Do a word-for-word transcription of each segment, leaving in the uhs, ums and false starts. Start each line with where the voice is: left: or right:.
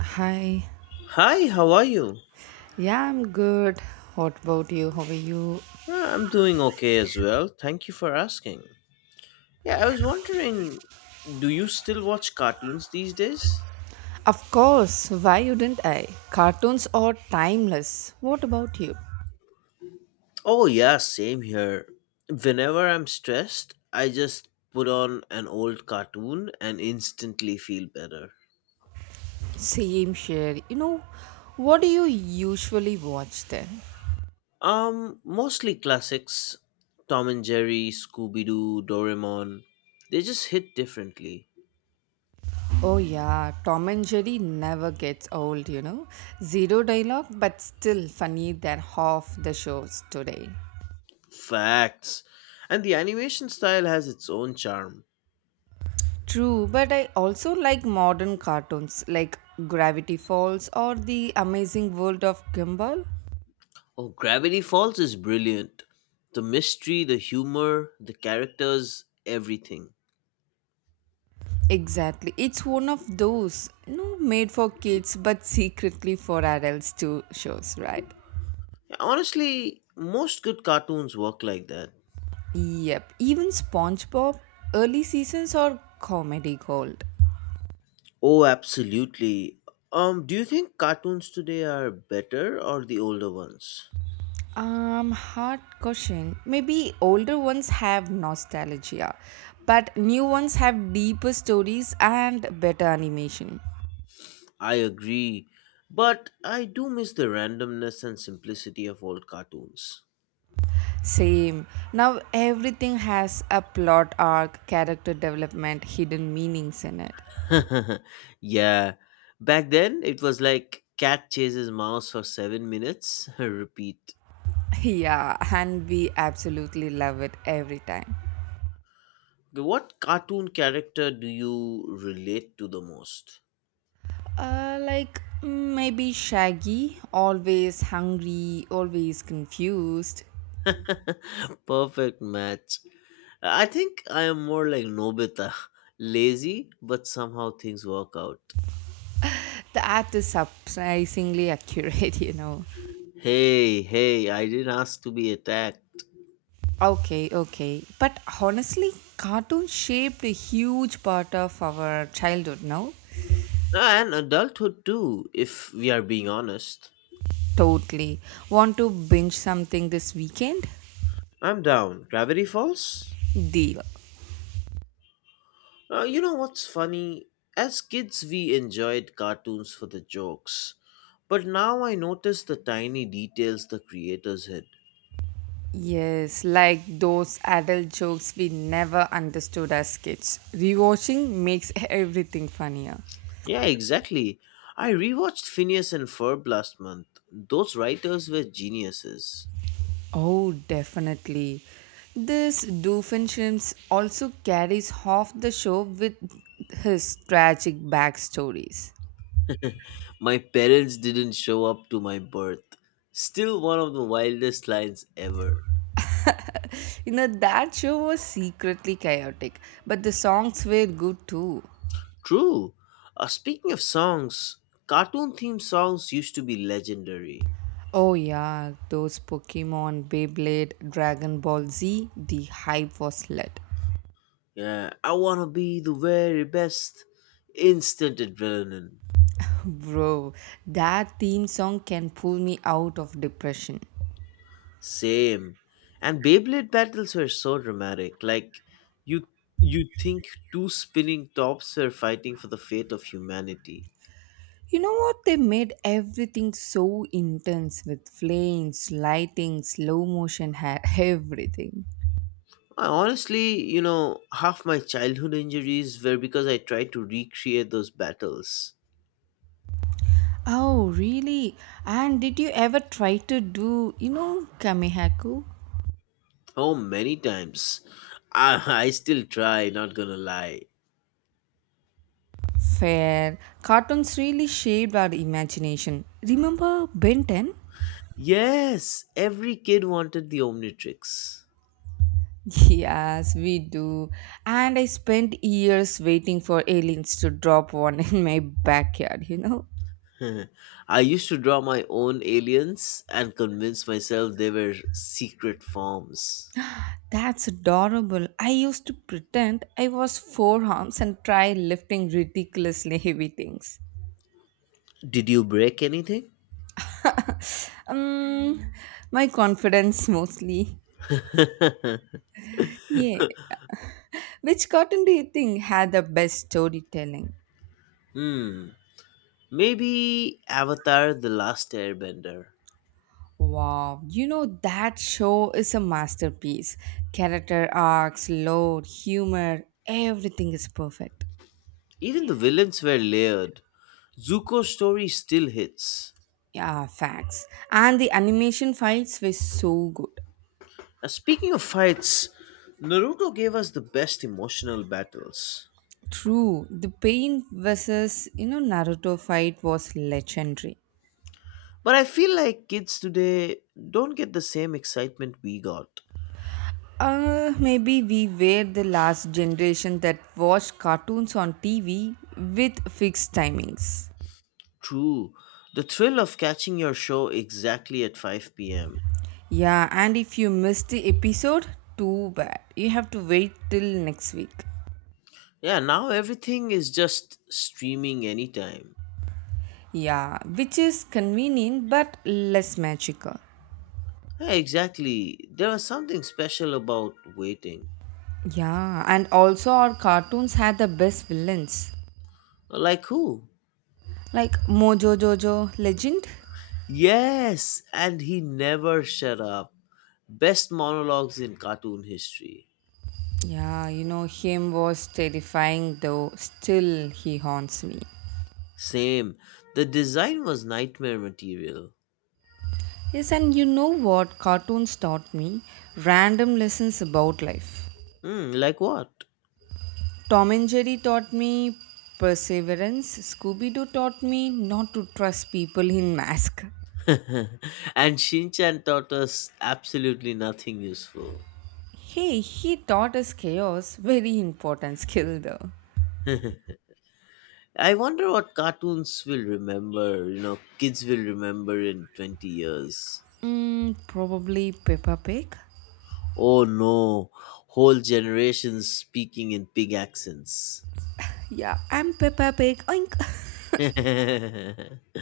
right: Hi.
left: Hi, how are you?
right: Yeah, I'm good. What about you? How are you?
left: Uh, I'm doing okay as well. Thank you for asking. Yeah, I was wondering, do you still watch cartoons these days?
right: Of course. Why wouldn't I? Cartoons are timeless. What about you?
left: Oh, yeah, same here. Whenever I'm stressed, I just put on an old cartoon and instantly feel better.
right: Same share. You know, what do you usually watch then?
left: Um, mostly classics Tom and Jerry, Scooby Doo, Doraemon. They just hit differently.
right: Oh yeah, Tom and Jerry never gets old, you know. Zero dialogue, but still funny than half the shows today.
left: Facts. And the animation style has its own charm.
right: True, but I also like modern cartoons like Gravity Falls or The Amazing World of Gumball.
left: Oh, Gravity Falls is brilliant. The mystery, the humor, the characters, everything.
right: Exactly. It's one of those, no, made for kids but secretly for adults too shows, right?
left: Honestly, most good cartoons work like that.
right: Yep. Even SpongeBob early seasons are comedy gold.
left: Oh, absolutely. Um, do you think cartoons today are better or the older ones?
right: Um, hard question. Maybe older ones have nostalgia, but new ones have deeper stories and better animation.
left: I agree, but I do miss the randomness and simplicity of old cartoons.
right: Same. Now everything has a plot arc, character development, hidden meanings in it.
left: Yeah, back then it was like cat chases mouse for seven minutes, repeat.
right: Yeah, and we absolutely love it every time.
left: Okay, what cartoon character do you relate to the most?
right: Uh, like mm, maybe Shaggy, always hungry, always confused.
left: Perfect match. I think I am more like Nobita. Lazy, but somehow things work out.
right: The art is surprisingly accurate, you know.
left: Hey, hey, I didn't ask to be attacked.
right: Okay, okay. But honestly, cartoons shaped a huge part of our childhood, no?
left: Ah, and adulthood too, if we are being honest.
right: Totally. Want to binge something this weekend?
left: I'm down. Gravity Falls?
right: Deal.
left: Uh, you know what's funny? As kids, we enjoyed cartoons for the jokes. But now I notice the tiny details the creators hid.
right: Yes, like those adult jokes we never understood as kids. Rewatching makes everything funnier.
left: Yeah, exactly. I rewatched Phineas and Ferb last month. Those writers were geniuses.
right: Oh, definitely. This Doofenshmirtz also carries half the show with his tragic backstories.
left: My parents didn't show up to my birth. Still one of the wildest lines ever.
right: You know, that show was secretly chaotic, but the songs were good too.
left: True. Uh, speaking of songs, cartoon themed songs used to be legendary.
right: Oh, yeah, those Pokemon, Beyblade, Dragon Ball Z, the hype was lit.
left: Yeah, I wanna be the very best. Instant adrenaline.
right: Bro, that theme song can pull me out of depression.
left: Same. And Beyblade battles were so dramatic. Like you you think two spinning tops were fighting for the fate of humanity.
right: You know what? They made everything so intense with flames, lighting, slow motion, ha- everything.
left: I honestly, you know, half my childhood injuries were because I tried to recreate those battles.
right: Oh, really? And did you ever try to do, you know, Kamehaku?
left: Oh, many times. I, I still try, not gonna lie.
right: Fair. Cartoons really shaped our imagination. Remember Ben ten?
left: Yes, every kid wanted the Omnitrix.
right: Yes, we do. And I spent years waiting for aliens to drop one in my backyard, you know?
left: I used to draw my own aliens and convince myself they were secret forms.
right: That's adorable. I used to pretend I was four arms and try lifting ridiculously heavy things.
left: Did you break anything?
right: Um, my confidence mostly. Yeah. Which cartoon do you think had the best storytelling?
left: Hmm. Maybe Avatar The Last Airbender.
right: Wow, you know that show is a masterpiece. Character arcs, lore, humor, everything is perfect.
left: Even the villains were layered. Zuko's story still hits.
right: Yeah, facts. And the animation fights were so good.
left: Uh, speaking of fights, Naruto gave us the best emotional battles.
right: True, the Pain versus you know Naruto fight was legendary.
left: But I feel like kids today don't get the same excitement we got.
right: Uh, maybe we were the last generation that watched cartoons on T V with fixed timings.
left: True. The thrill of catching your show exactly at five p m.
right: Yeah, and if you missed the episode, too bad. You have to wait till next week.
left: Yeah, now everything is just streaming anytime.
right: Yeah, which is convenient but less magical.
left: Yeah, exactly. There was something special about waiting.
right: Yeah, and also our cartoons had the best villains
left: Like who?
right: like Mojo Jojo Legend.
left: Yes, and he never shut up. Best monologues in cartoon history.
right: Yeah, you know, him was terrifying though, still he haunts me.
left: Same. The design was nightmare material.
right: Yes, and you know what cartoons taught me? Random lessons about life.
left: Hmm, like what?
right: Tom and Jerry taught me perseverance, Scooby Doo taught me not to trust people in mask.
left: And Shinchan taught us absolutely nothing useful.
right: Hey, he taught us chaos, very important skill though.
left: I wonder what cartoons will remember, you know, kids will remember in twenty years.
right: Mm, probably Peppa Pig.
left: Oh no, whole generations speaking in pig accents.
right: Yeah, I'm Peppa Pig. Oink.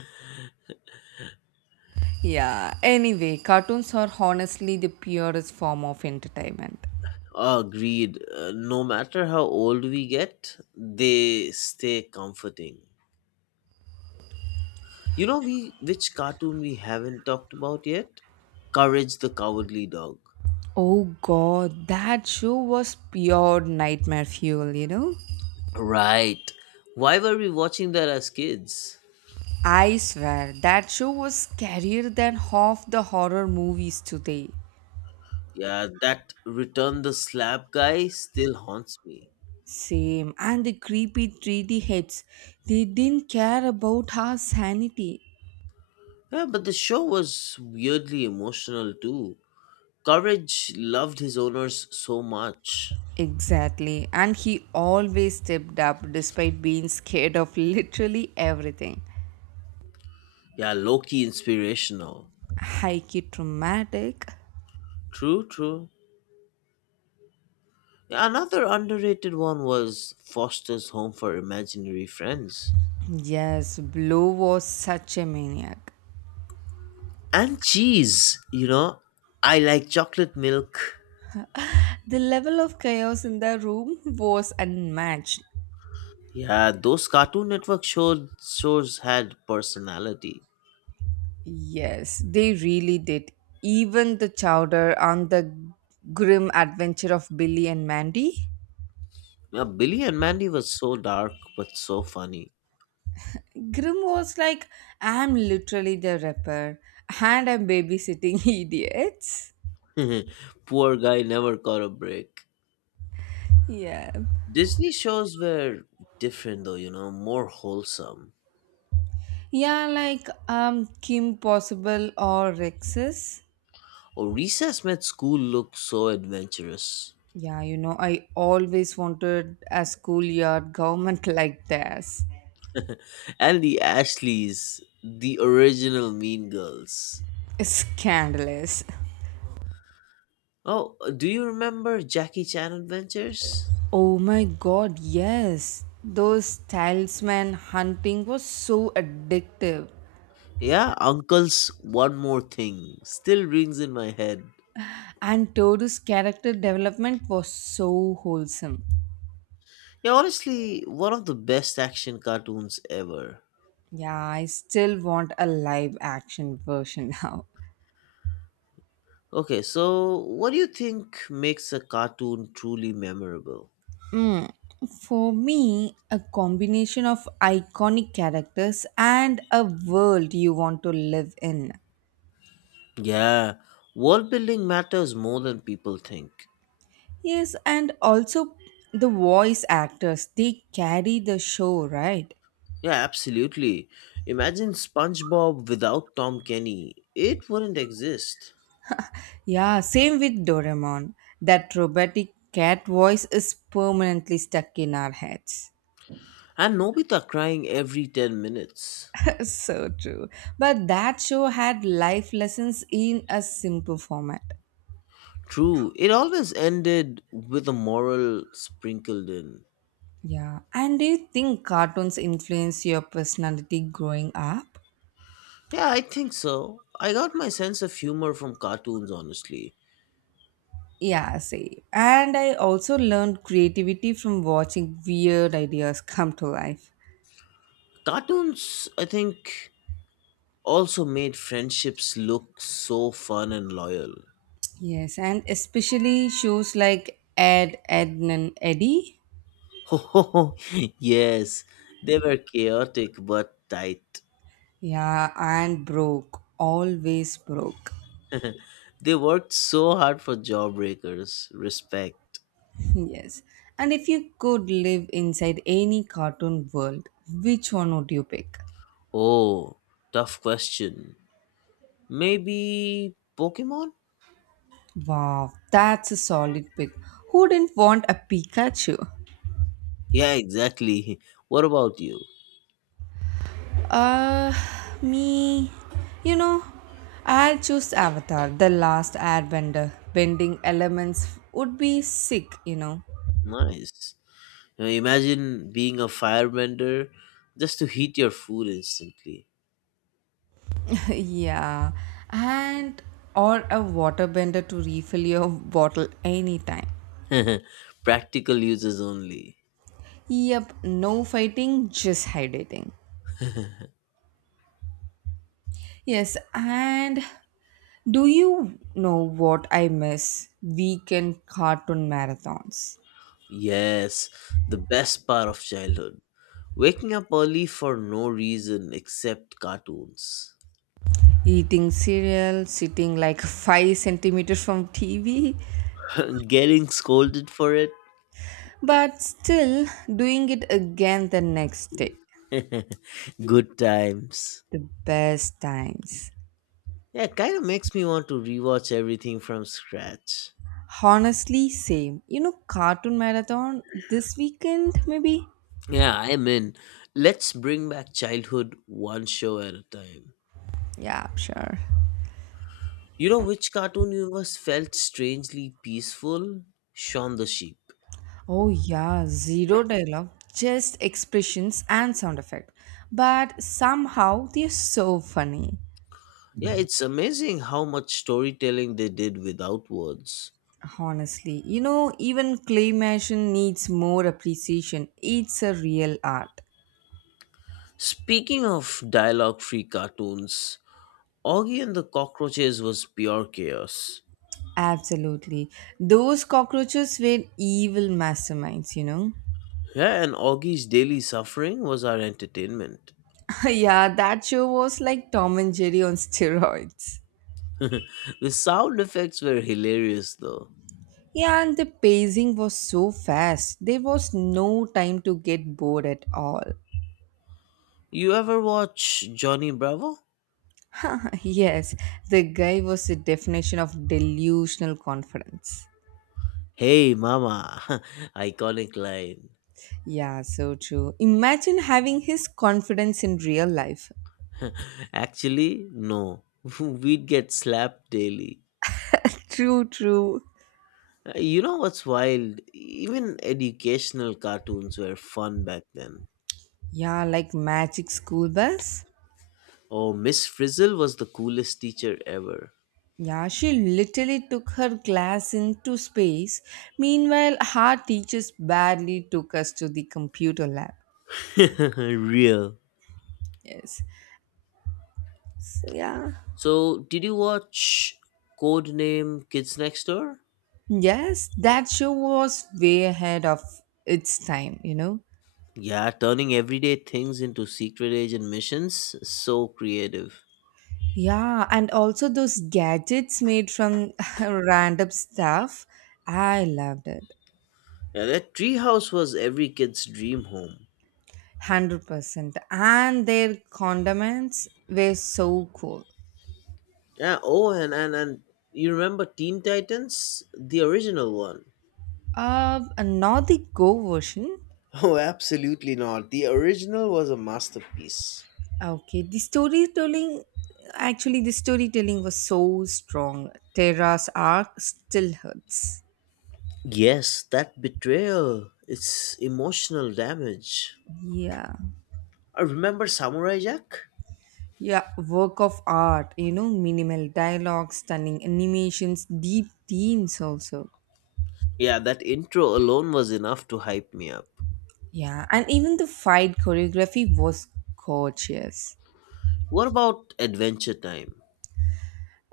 right: Yeah, anyway, cartoons are honestly the purest form of entertainment.
left: Agreed. Uh, no matter how old we get, they stay comforting. You know, we which cartoon we haven't talked about yet? Courage the Cowardly Dog.
right: Oh god, that show was pure nightmare fuel, you know?
left: Right. Why were we watching that as kids?
right: I swear, that show was scarier than half the horror movies today.
left: Yeah, that Return the Slab guy still haunts me.
right: Same, and the creepy three D heads, they didn't care about our sanity.
left: Yeah, but the show was weirdly emotional too. Courage loved his owners so much.
right: Exactly, and he always stepped up despite being scared of literally everything.
left: Yeah, Loki inspirational.
right: Hikey traumatic.
left: True, true. Yeah, another underrated one was Foster's Home for Imaginary Friends.
right: Yes, Blue was such a maniac.
left: And cheese, you know. I like chocolate milk.
right: The level of chaos in the room was unmatched.
left: Yeah, those Cartoon Network show, shows had personality.
right: Yes, they really did. Even the chowder on the grim adventure of Billy and Mandy.
left: Yeah, Billy and Mandy was so dark but so funny.
right: Grim was like, I'm literally the rapper and I'm babysitting idiots.
left: Poor guy never caught a break.
right: Yeah.
left: Disney shows were different though, you know, more wholesome.
right: Yeah, like um Kim Possible or Rexus.
left: Oh, Recess made school look so adventurous.
right: Yeah, you know, I always wanted a schoolyard government like this.
left: And the Ashleys, the original Mean Girls.
right: Scandalous.
left: Oh, do you remember Jackie Chan Adventures?
right: Oh my god, yes. Those talisman hunting was so addictive.
left: Yeah, Uncle's One More Thing still rings in my head.
right: And Toru's character development was so wholesome.
left: Yeah, honestly, one of the best action cartoons ever.
right: Yeah, I still want a live action version now.
left: Okay, so what do you think makes a cartoon truly memorable?
right: Mm. For me, a combination of iconic characters and a world you want to live in.
left: Yeah, world building matters more than people think.
right: Yes, and also the voice actors, they carry the show, right?
left: Yeah, absolutely. Imagine SpongeBob without Tom Kenny. It wouldn't exist.
right: Yeah, same with Doraemon. That robotic cat voice is permanently stuck in our heads.
left: And Nobita crying every ten minutes.
right: so true. But that show had life lessons in a simple format.
left: True, it always ended with a moral sprinkled in.
right: Yeah, and do you think cartoons influence your personality growing up?
left: Yeah, I think so. I got my sense of humor from cartoons, honestly.
right: Yeah, same. And I also learned creativity from watching weird ideas come to life.
left: Cartoons, I think, also made friendships look so fun and loyal.
right: Yes, and especially shows like Ed, Ednan, Eddie.
left: Yes, they were chaotic but tight.
right: Yeah, and broke. Always broke.
left: They worked so hard for jawbreakers. Respect.
right: yes. And if you could live inside any cartoon world, which one would you pick?
left: Oh, tough question. Maybe Pokemon?
right: Wow, that's a solid pick. Who didn't want a Pikachu?
left: Yeah, exactly. What about you?
right: Uh, Me. You know, I'll choose Avatar, the last airbender. Bending elements would be sick, you know.
left: Nice. Now imagine being a firebender just to heat your food instantly.
right: yeah, and or a water bender to refill your bottle anytime.
left: Practical uses only.
right: Yep, no fighting, just hydrating. Yes, and do you know what I miss? Weekend cartoon marathons.
left: Yes, the best part of childhood. Waking up early for no reason except cartoons.
right: Eating cereal, sitting like five centimeters from T V,
left: Getting scolded for it.
right: but still doing it again the next day.
left: Good times.
right: The best times.
left: Yeah, kind of makes me want to rewatch everything from scratch.
right: Honestly, same. You know, cartoon marathon this weekend, maybe?
left: Yeah, I'm in. Let's bring back childhood one show at a time.
right: Yeah, sure.
left: You know which Cartoon Universe felt strangely peaceful? Shaun the Sheep.
right: Oh, yeah, zero dialogue, just expressions and sound effect. But somehow they're so funny.
left: Yeah, it's amazing how much storytelling they did without words.
right: Honestly, you know, even claymation needs more appreciation. It's a real art.
left: Speaking of dialogue free cartoons, Augie and the Cockroaches was pure chaos.
right: Absolutely. Those cockroaches were evil masterminds, you know?
left: Yeah, and Augie's daily suffering was our entertainment.
right: yeah, that show was like Tom and Jerry on steroids.
left: The sound effects were hilarious though.
right: Yeah, and the pacing was so fast. There was no time to get bored at all.
left: You ever watch Johnny Bravo?
right: yes, the guy was the definition of delusional confidence.
left: Hey mama, iconic line.
right: Yeah, so true. Imagine having his confidence in real life.
left: Actually, no. We'd get slapped daily.
right: True, true.
left: Uh, You know what's wild? Even educational cartoons were fun back then.
right: Yeah, like magic school bus.
left: Oh, Miss Frizzle was the coolest teacher ever.
right: Yeah, she literally took her class into space. Meanwhile, her teachers barely took us to the computer lab.
left: Real.
right: Yes. So, yeah.
left: So, did you watch Codename Kids Next Door?
right: Yes, that show was way ahead of its time, you know.
left: Yeah, turning everyday things into secret agent missions. So creative.
right: Yeah, and also those gadgets made from random stuff. I loved it.
left: Yeah, that treehouse was every kid's dream home.
right: one hundred percent. And their condiments were so cool.
left: Yeah, oh, and, and, and you remember Teen Titans? The original one.
right: Uh, not the Go version.
left: Oh, absolutely not. The original was a masterpiece.
right: Okay, the storytelling, actually, the storytelling was so strong. Terra's arc still hurts.
left: Yes, that betrayal. It's emotional damage.
right: Yeah.
left: Uh, Remember Samurai Jack?
right: Yeah, work of art, you know, minimal dialogue, stunning animations, deep themes also.
left: Yeah, that intro alone was enough to hype me up.
right: Yeah, and even the fight choreography was gorgeous.
left: What about Adventure Time?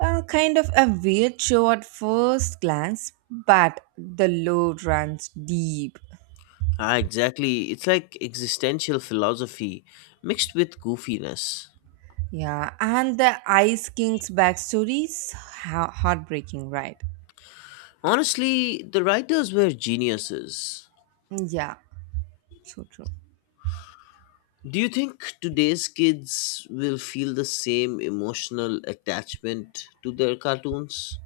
right: Uh, kind of a weird show at first glance, but the lore runs deep.
left: Ah, exactly. It's like existential philosophy mixed with goofiness.
right: Yeah, and the Ice King's backstory is ha- heartbreaking, right?
left: Honestly, the writers were geniuses.
right: Yeah, so true.
left: Do you think today's kids will feel the same emotional attachment to their cartoons?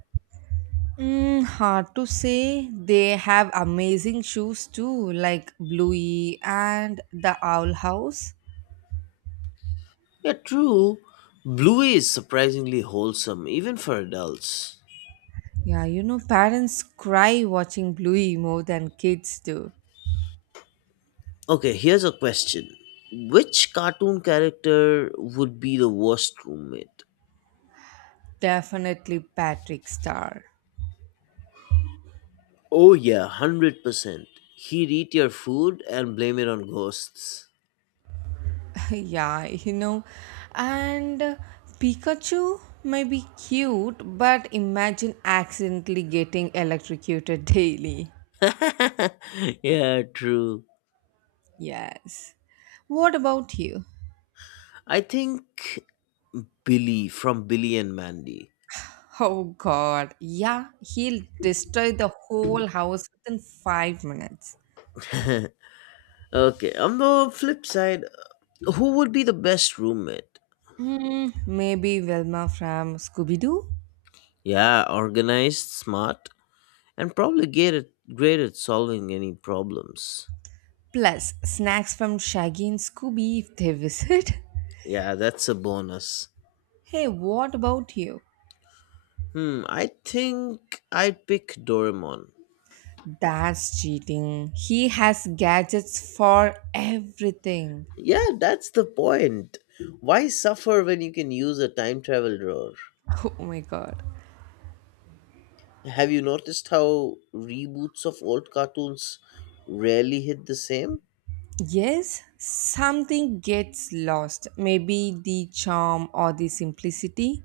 right: Mm, hard to say. They have amazing shoes too, like Bluey and the Owl House.
left: Yeah, true. Bluey is surprisingly wholesome, even for adults.
right: Yeah, you know, parents cry watching Bluey more than kids do.
left: Okay, here's a question. Which cartoon character would be the worst roommate?
right: Definitely Patrick Star.
left: Oh, yeah, one hundred percent. He'd eat your food and blame it on ghosts.
right: yeah, you know, and uh, Pikachu may be cute, but imagine accidentally getting electrocuted daily.
left: Yeah, true.
right: Yes. What about you?
left: I think Billy from Billy and Mandy.
right: Oh God. Yeah, he'll destroy the whole house within five minutes.
left: Okay, on the flip side, who would be the best roommate?
right: Hmm, maybe Velma from Scooby Doo?
left: Yeah, organized, smart, and probably great at, great at solving any problems.
right: Plus, snacks from Shaggy and Scooby if they visit.
left: Yeah, that's a bonus.
right: Hey, what about you?
left: Hmm, I think I'd pick Doraemon.
right: That's cheating. He has gadgets for everything.
left: Yeah, that's the point. Why suffer when you can use a time travel drawer?
right: Oh my god.
left: Have you noticed how reboots of old cartoons rarely hit the same?
right: Yes, something gets lost. Maybe the charm or the simplicity.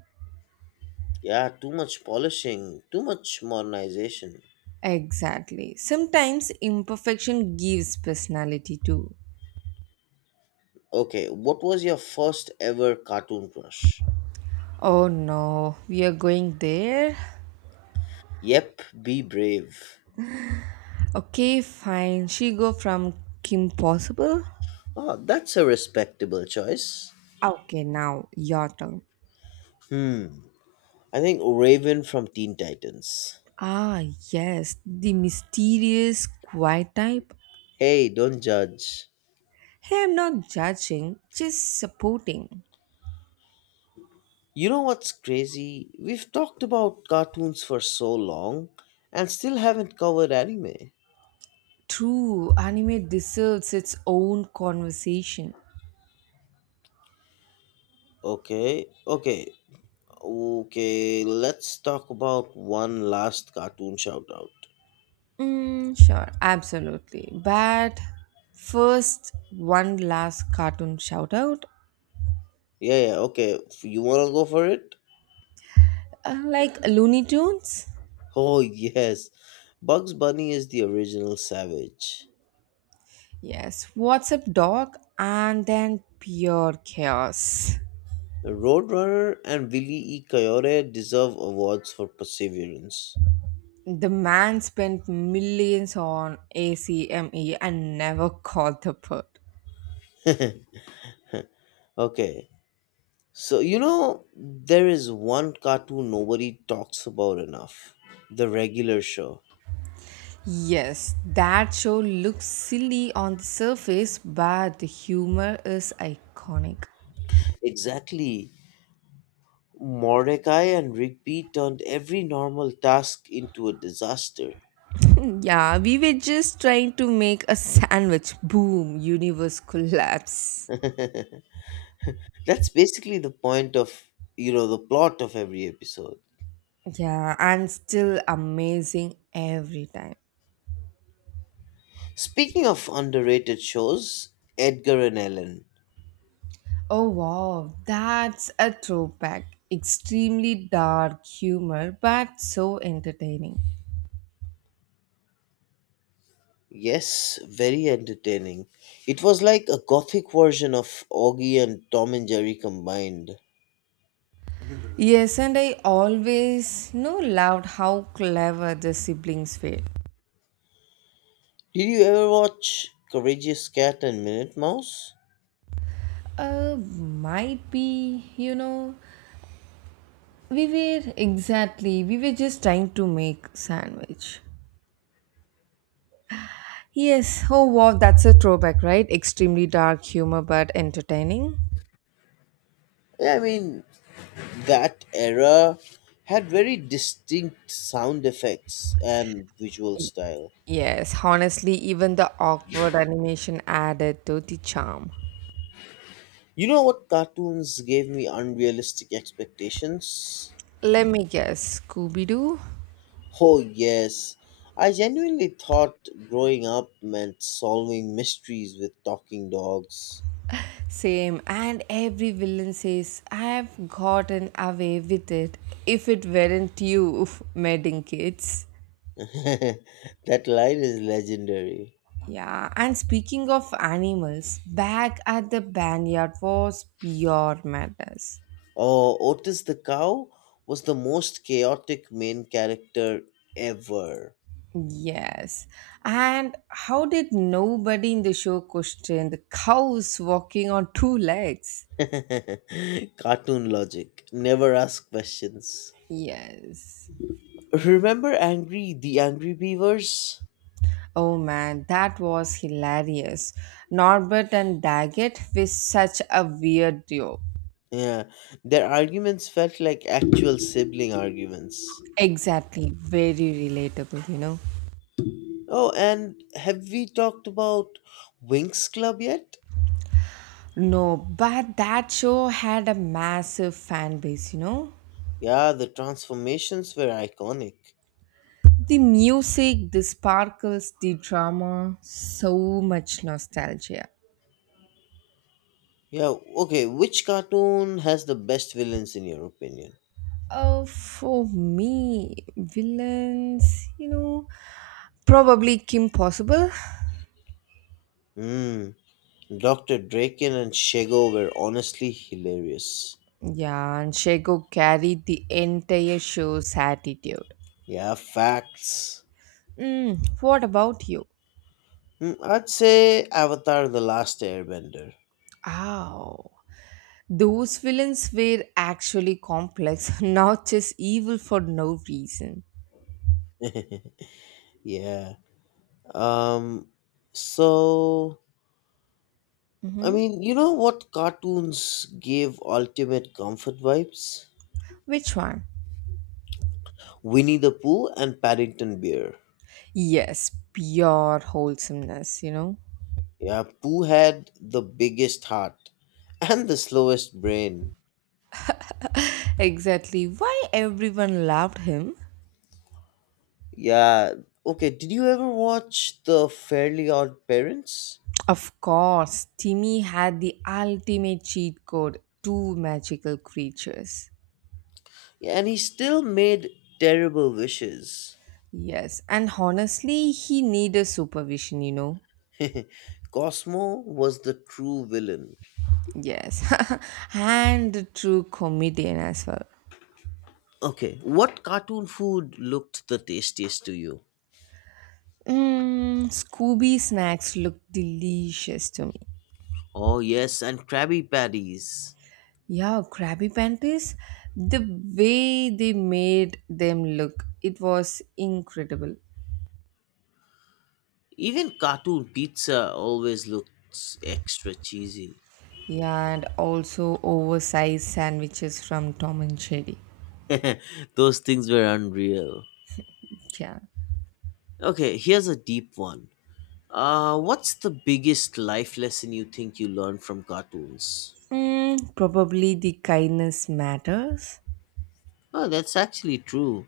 left: Yeah, too much polishing, too much modernization.
right: Exactly. Sometimes imperfection gives personality too.
left: Okay, what was your first ever cartoon crush?
right: Oh no, we are going there.
left: Yep, be brave.
right: Okay, fine. She go from Kim Possible.
left: Oh, that's a respectable choice.
right: Okay, now your turn.
left: Hmm, I think Raven from Teen Titans.
right: Ah, yes, the mysterious quiet type.
left: Hey, don't judge.
right: Hey, I'm not judging, just supporting.
left: You know what's crazy? We've talked about cartoons for so long and still haven't covered anime.
right: True, anime deserves its own conversation.
left: Okay, okay, okay, let's talk about one last cartoon shout out.
right: Mm, sure, absolutely. But first, one last cartoon shout out
left: Yeah, yeah, okay, you wanna go for it?
right: uh, like Looney Tunes.
left: Oh, yes. Bugs Bunny is the original savage.
right: Yes, What's Up Dog, and then pure chaos.
left: Roadrunner and Billy E. Coyote deserve awards for perseverance.
right: The man spent millions on ACME and never caught the bird.
left: Okay, so, you know, there is one cartoon nobody talks about enough: The Regular Show.
right: Yes, that show looks silly on the surface, but the humor is iconic.
left: Exactly. Mordecai and Rigby turned every normal task into a disaster.
right: Yeah, we were just trying to make a sandwich. Boom, universe collapse.
left: That's basically the point of, you know, the plot of every episode.
right: Yeah, and still amazing every time.
left: Speaking of underrated shows, Edgar and Ellen.
right: Oh wow, that's a throwback. Extremely dark humor, but so entertaining.
left: Yes, very entertaining. It was like a gothic version of Augie and Tom and Jerry combined.
right: Yes, and I always no, loved how clever the siblings were.
left: Did you ever watch Courageous Cat and Minute Mouse?
right: Uh, might be, you know, we were exactly, we were just trying to make sandwich. Yes. Oh, wow. That's a throwback, right? Extremely dark humor, but entertaining.
left: Yeah, I mean, that era had very distinct sound effects and visual
right: Y-
left: style.
right: Yes. Honestly, even the awkward animation added to the charm.
left: You know what cartoons gave me unrealistic expectations?
right: Let me guess. Scooby Doo?
left: Oh, yes. I genuinely thought growing up meant solving mysteries with talking dogs.
right: Same. And every villain says, I've gotten away with it. If it weren't you, medding kids.
left: That line is legendary.
right: Yeah, and speaking of animals, back at the barnyard was pure madness.
left: Oh, Otis the cow was the most chaotic main character ever.
right: Yes. And how did nobody in the show question the cows walking on two legs?
left: Cartoon logic. Never ask questions.
right: Yes.
left: Remember Angry the Angry Beavers?
right: Oh man, that was hilarious. Norbert and Daggett were such a weird duo.
left: Yeah, their arguments felt like actual sibling arguments.
right: Exactly, very relatable, you know.
left: Oh, and have we talked about Winx Club yet?
right: No, but that show had a massive fan base, you know.
left: Yeah, the transformations were iconic.
right: The music, the sparkles, the drama, so much nostalgia.
left: Yeah, okay, which cartoon has the best villains in your opinion?
right: Uh, for me, villains, you know, probably Kim Possible.
left: Hmm. doctor Draken and Shego were honestly hilarious.
right: Yeah, and Shego carried the entire show's attitude.
left: Yeah, facts.
right: Mm, what about you?
left: Mm, I'd say Avatar The Last Airbender.
right: Oh, those villains were actually complex, not just evil for no reason.
left: Yeah. Um so I
right: Hmm.
left: mean, you know what cartoons gave ultimate comfort vibes?
right: Which one?
left: Winnie the Pooh and Paddington Bear.
right: Yes, pure wholesomeness, you know.
left: Yeah, Pooh had the biggest heart and the slowest brain.
right: Exactly why everyone loved him.
left: Yeah. Okay, did you ever watch The Fairly Odd Parents?
right: Of course, Timmy had the ultimate cheat code two magical creatures.
left: And he still made terrible wishes.
right: Yes, and honestly, he needed supervision, you know.
left: Cosmo was the true villain.
right: Yes, and a true comedian as well.
left: Okay, what cartoon food looked the tastiest to you?
right: Mm, Scooby snacks look delicious to me.
left: Oh, yes, and Krabby Patties.
right: Yeah, Krabby Panties, the way they made them look, it was incredible.
left: Even cartoon pizza always looks extra cheesy.
right: Yeah, and also oversized sandwiches from Tom and Jerry.
left: Those things were unreal.
right: Yeah.
left: Okay, here's a deep one. Uh, what's the biggest life lesson you think you learned from cartoons?
right: Mm, probably the kindness matters.
left: Oh, that's actually true.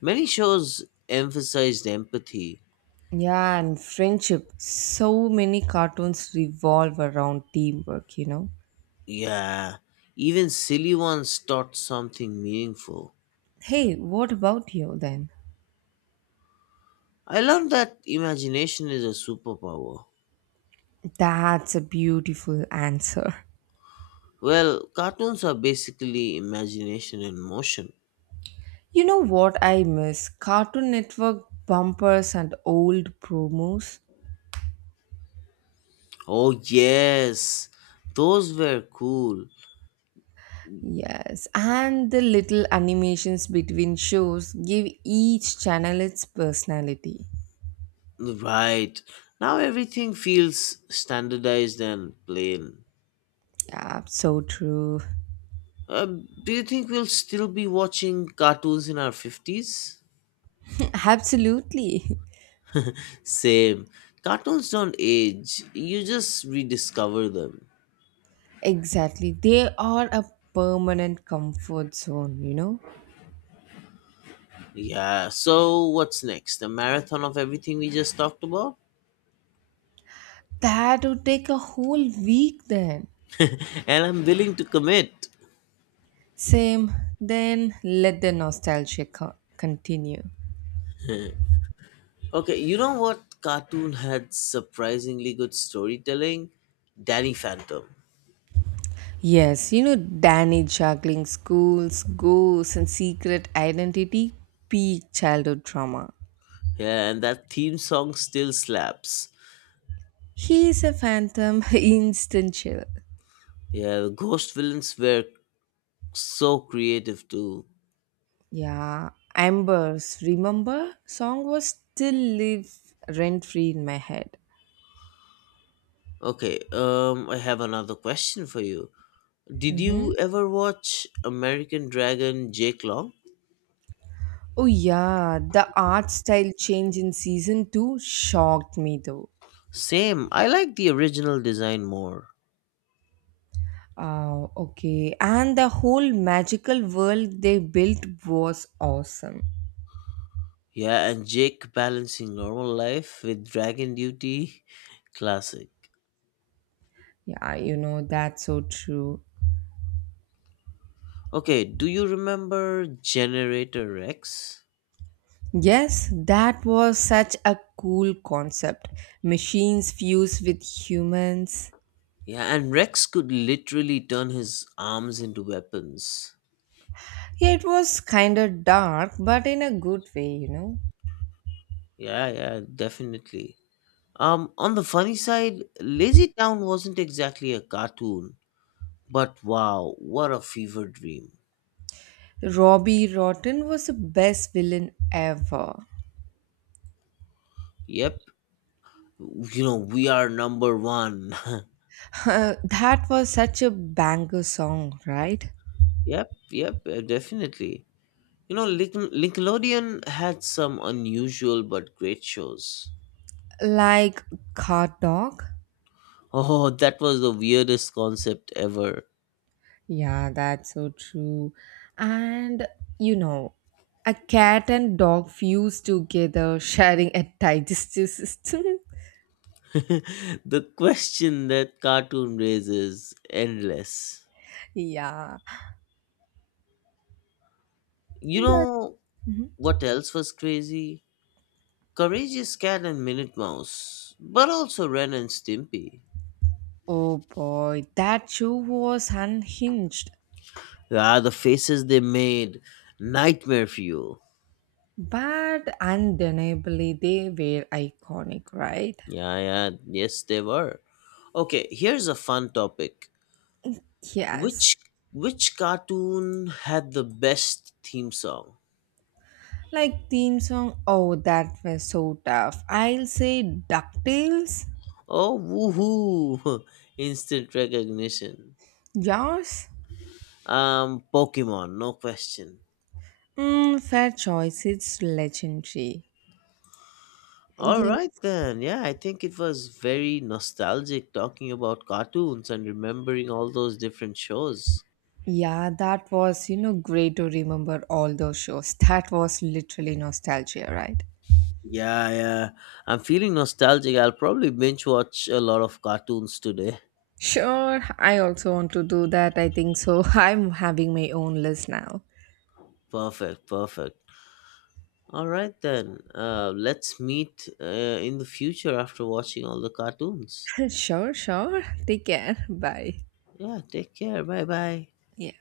left: Many shows emphasized empathy.
right: Yeah, and friendship. So many cartoons revolve around teamwork, you know.
left: Yeah, even silly ones taught something meaningful.
right: Hey, what about you then?
left: I learned that imagination is a superpower.
right: That's a beautiful answer.
left: Well, cartoons are basically imagination in motion.
right: You know what I miss? Cartoon Network bumpers and old promos.
left: Oh, yes, those were cool.
right: Yes, and the little animations between shows give each channel its personality.
left: Right, now everything feels standardized and plain.
right: Yeah, so true.
left: Uh, do you think we'll still be watching cartoons in our fifties?
right: Absolutely.
left: Same. Cartoons don't age, you just rediscover them.
right: Exactly. They are a permanent comfort zone, you know?
left: Yeah, so what's next? A marathon of everything we just talked about?
right: That would take a whole week then.
left: And I'm willing to commit.
right: Same, then let the nostalgia co- continue.
left: Okay, you know what cartoon had surprisingly good storytelling? Danny Phantom.
right: Yes, you know, Danny juggling schools, ghosts, and secret identity, peak childhood trauma.
left: Yeah, and that theme song still slaps.
right: He's a phantom, instant chill.
left: Yeah, the ghost villains were so creative too.
right: Yeah, Amber's Remember song was still live rent free in my head.
left: Okay, um I have another question for you. Did you
right: Mm-hmm.
left: ever watch American Dragon Jake Long?
right: Oh yeah, the art style change in season two shocked me though.
left: Same, I like the original design more.
right: Oh, okay, and the whole magical world they built was awesome.
left: Yeah, and Jake balancing normal life with dragon duty, classic.
right: Yeah, you know, that's so true.
left: Okay, do you remember Generator Rex?
right: Yes, that was such a cool concept. Machines fused with humans.
left: Yeah, and Rex could literally turn his arms into weapons.
right: Yeah, it was kind of dark, but in a good way, you know.
left: Yeah, yeah, definitely. Um, on the funny side, Lazy Town wasn't exactly a cartoon, but wow, what a fever dream.
right: Robbie Rotten was the best villain ever.
left: Yep, you know we are number one.
right: Uh, that was such a banger song, right?
left: Yep, yep, uh, definitely. You know Link- nickelodeon had some unusual but great shows.
right: Like Cat Dog.
left: Oh, that was the weirdest concept ever.
right: Yeah, that's so true. And you know, a cat and dog fused together, sharing a digestive system.
left: The question that cartoon raises endless.
right: yeah.
left: You
right: That-
left: know
right: Mhm.
left: what else was crazy? Courageous Cat and Minute Mouse, but also Ren and Stimpy.
right: Oh boy, that show was unhinged,
left: Ah, the faces they made, nightmare fuel.
right: but undeniably they were iconic, right?
left: Yeah, yeah, yes, they were. Okay, here's a fun topic. Which
right: Yes.
left: which cartoon had the best theme song?
right: Like theme song. Oh, that was so tough. I'll say DuckTales.
left: Oh, woohoo! Instant recognition.
right: Yours?
left: Um, Pokemon, no question.
right: Mm, fair choice. It's legendary.
left: All right
right: Yeah.
left: then. Yeah, I think it was very nostalgic talking about cartoons and remembering all those different shows.
right: Yeah, that was, you know, great to remember all those shows. That was literally nostalgia, right?
left: Yeah, yeah. I'm feeling nostalgic. I'll probably binge watch a lot of cartoons today.
right: Sure, I also want to do that. I think so. I'm having my own list now.
left: Perfect, perfect. All right then. Uh, let's meet uh, in the future after watching all the cartoons.
right: sure, sure. Take care. Bye.
left: Yeah, take care. Bye bye.
right: Yeah.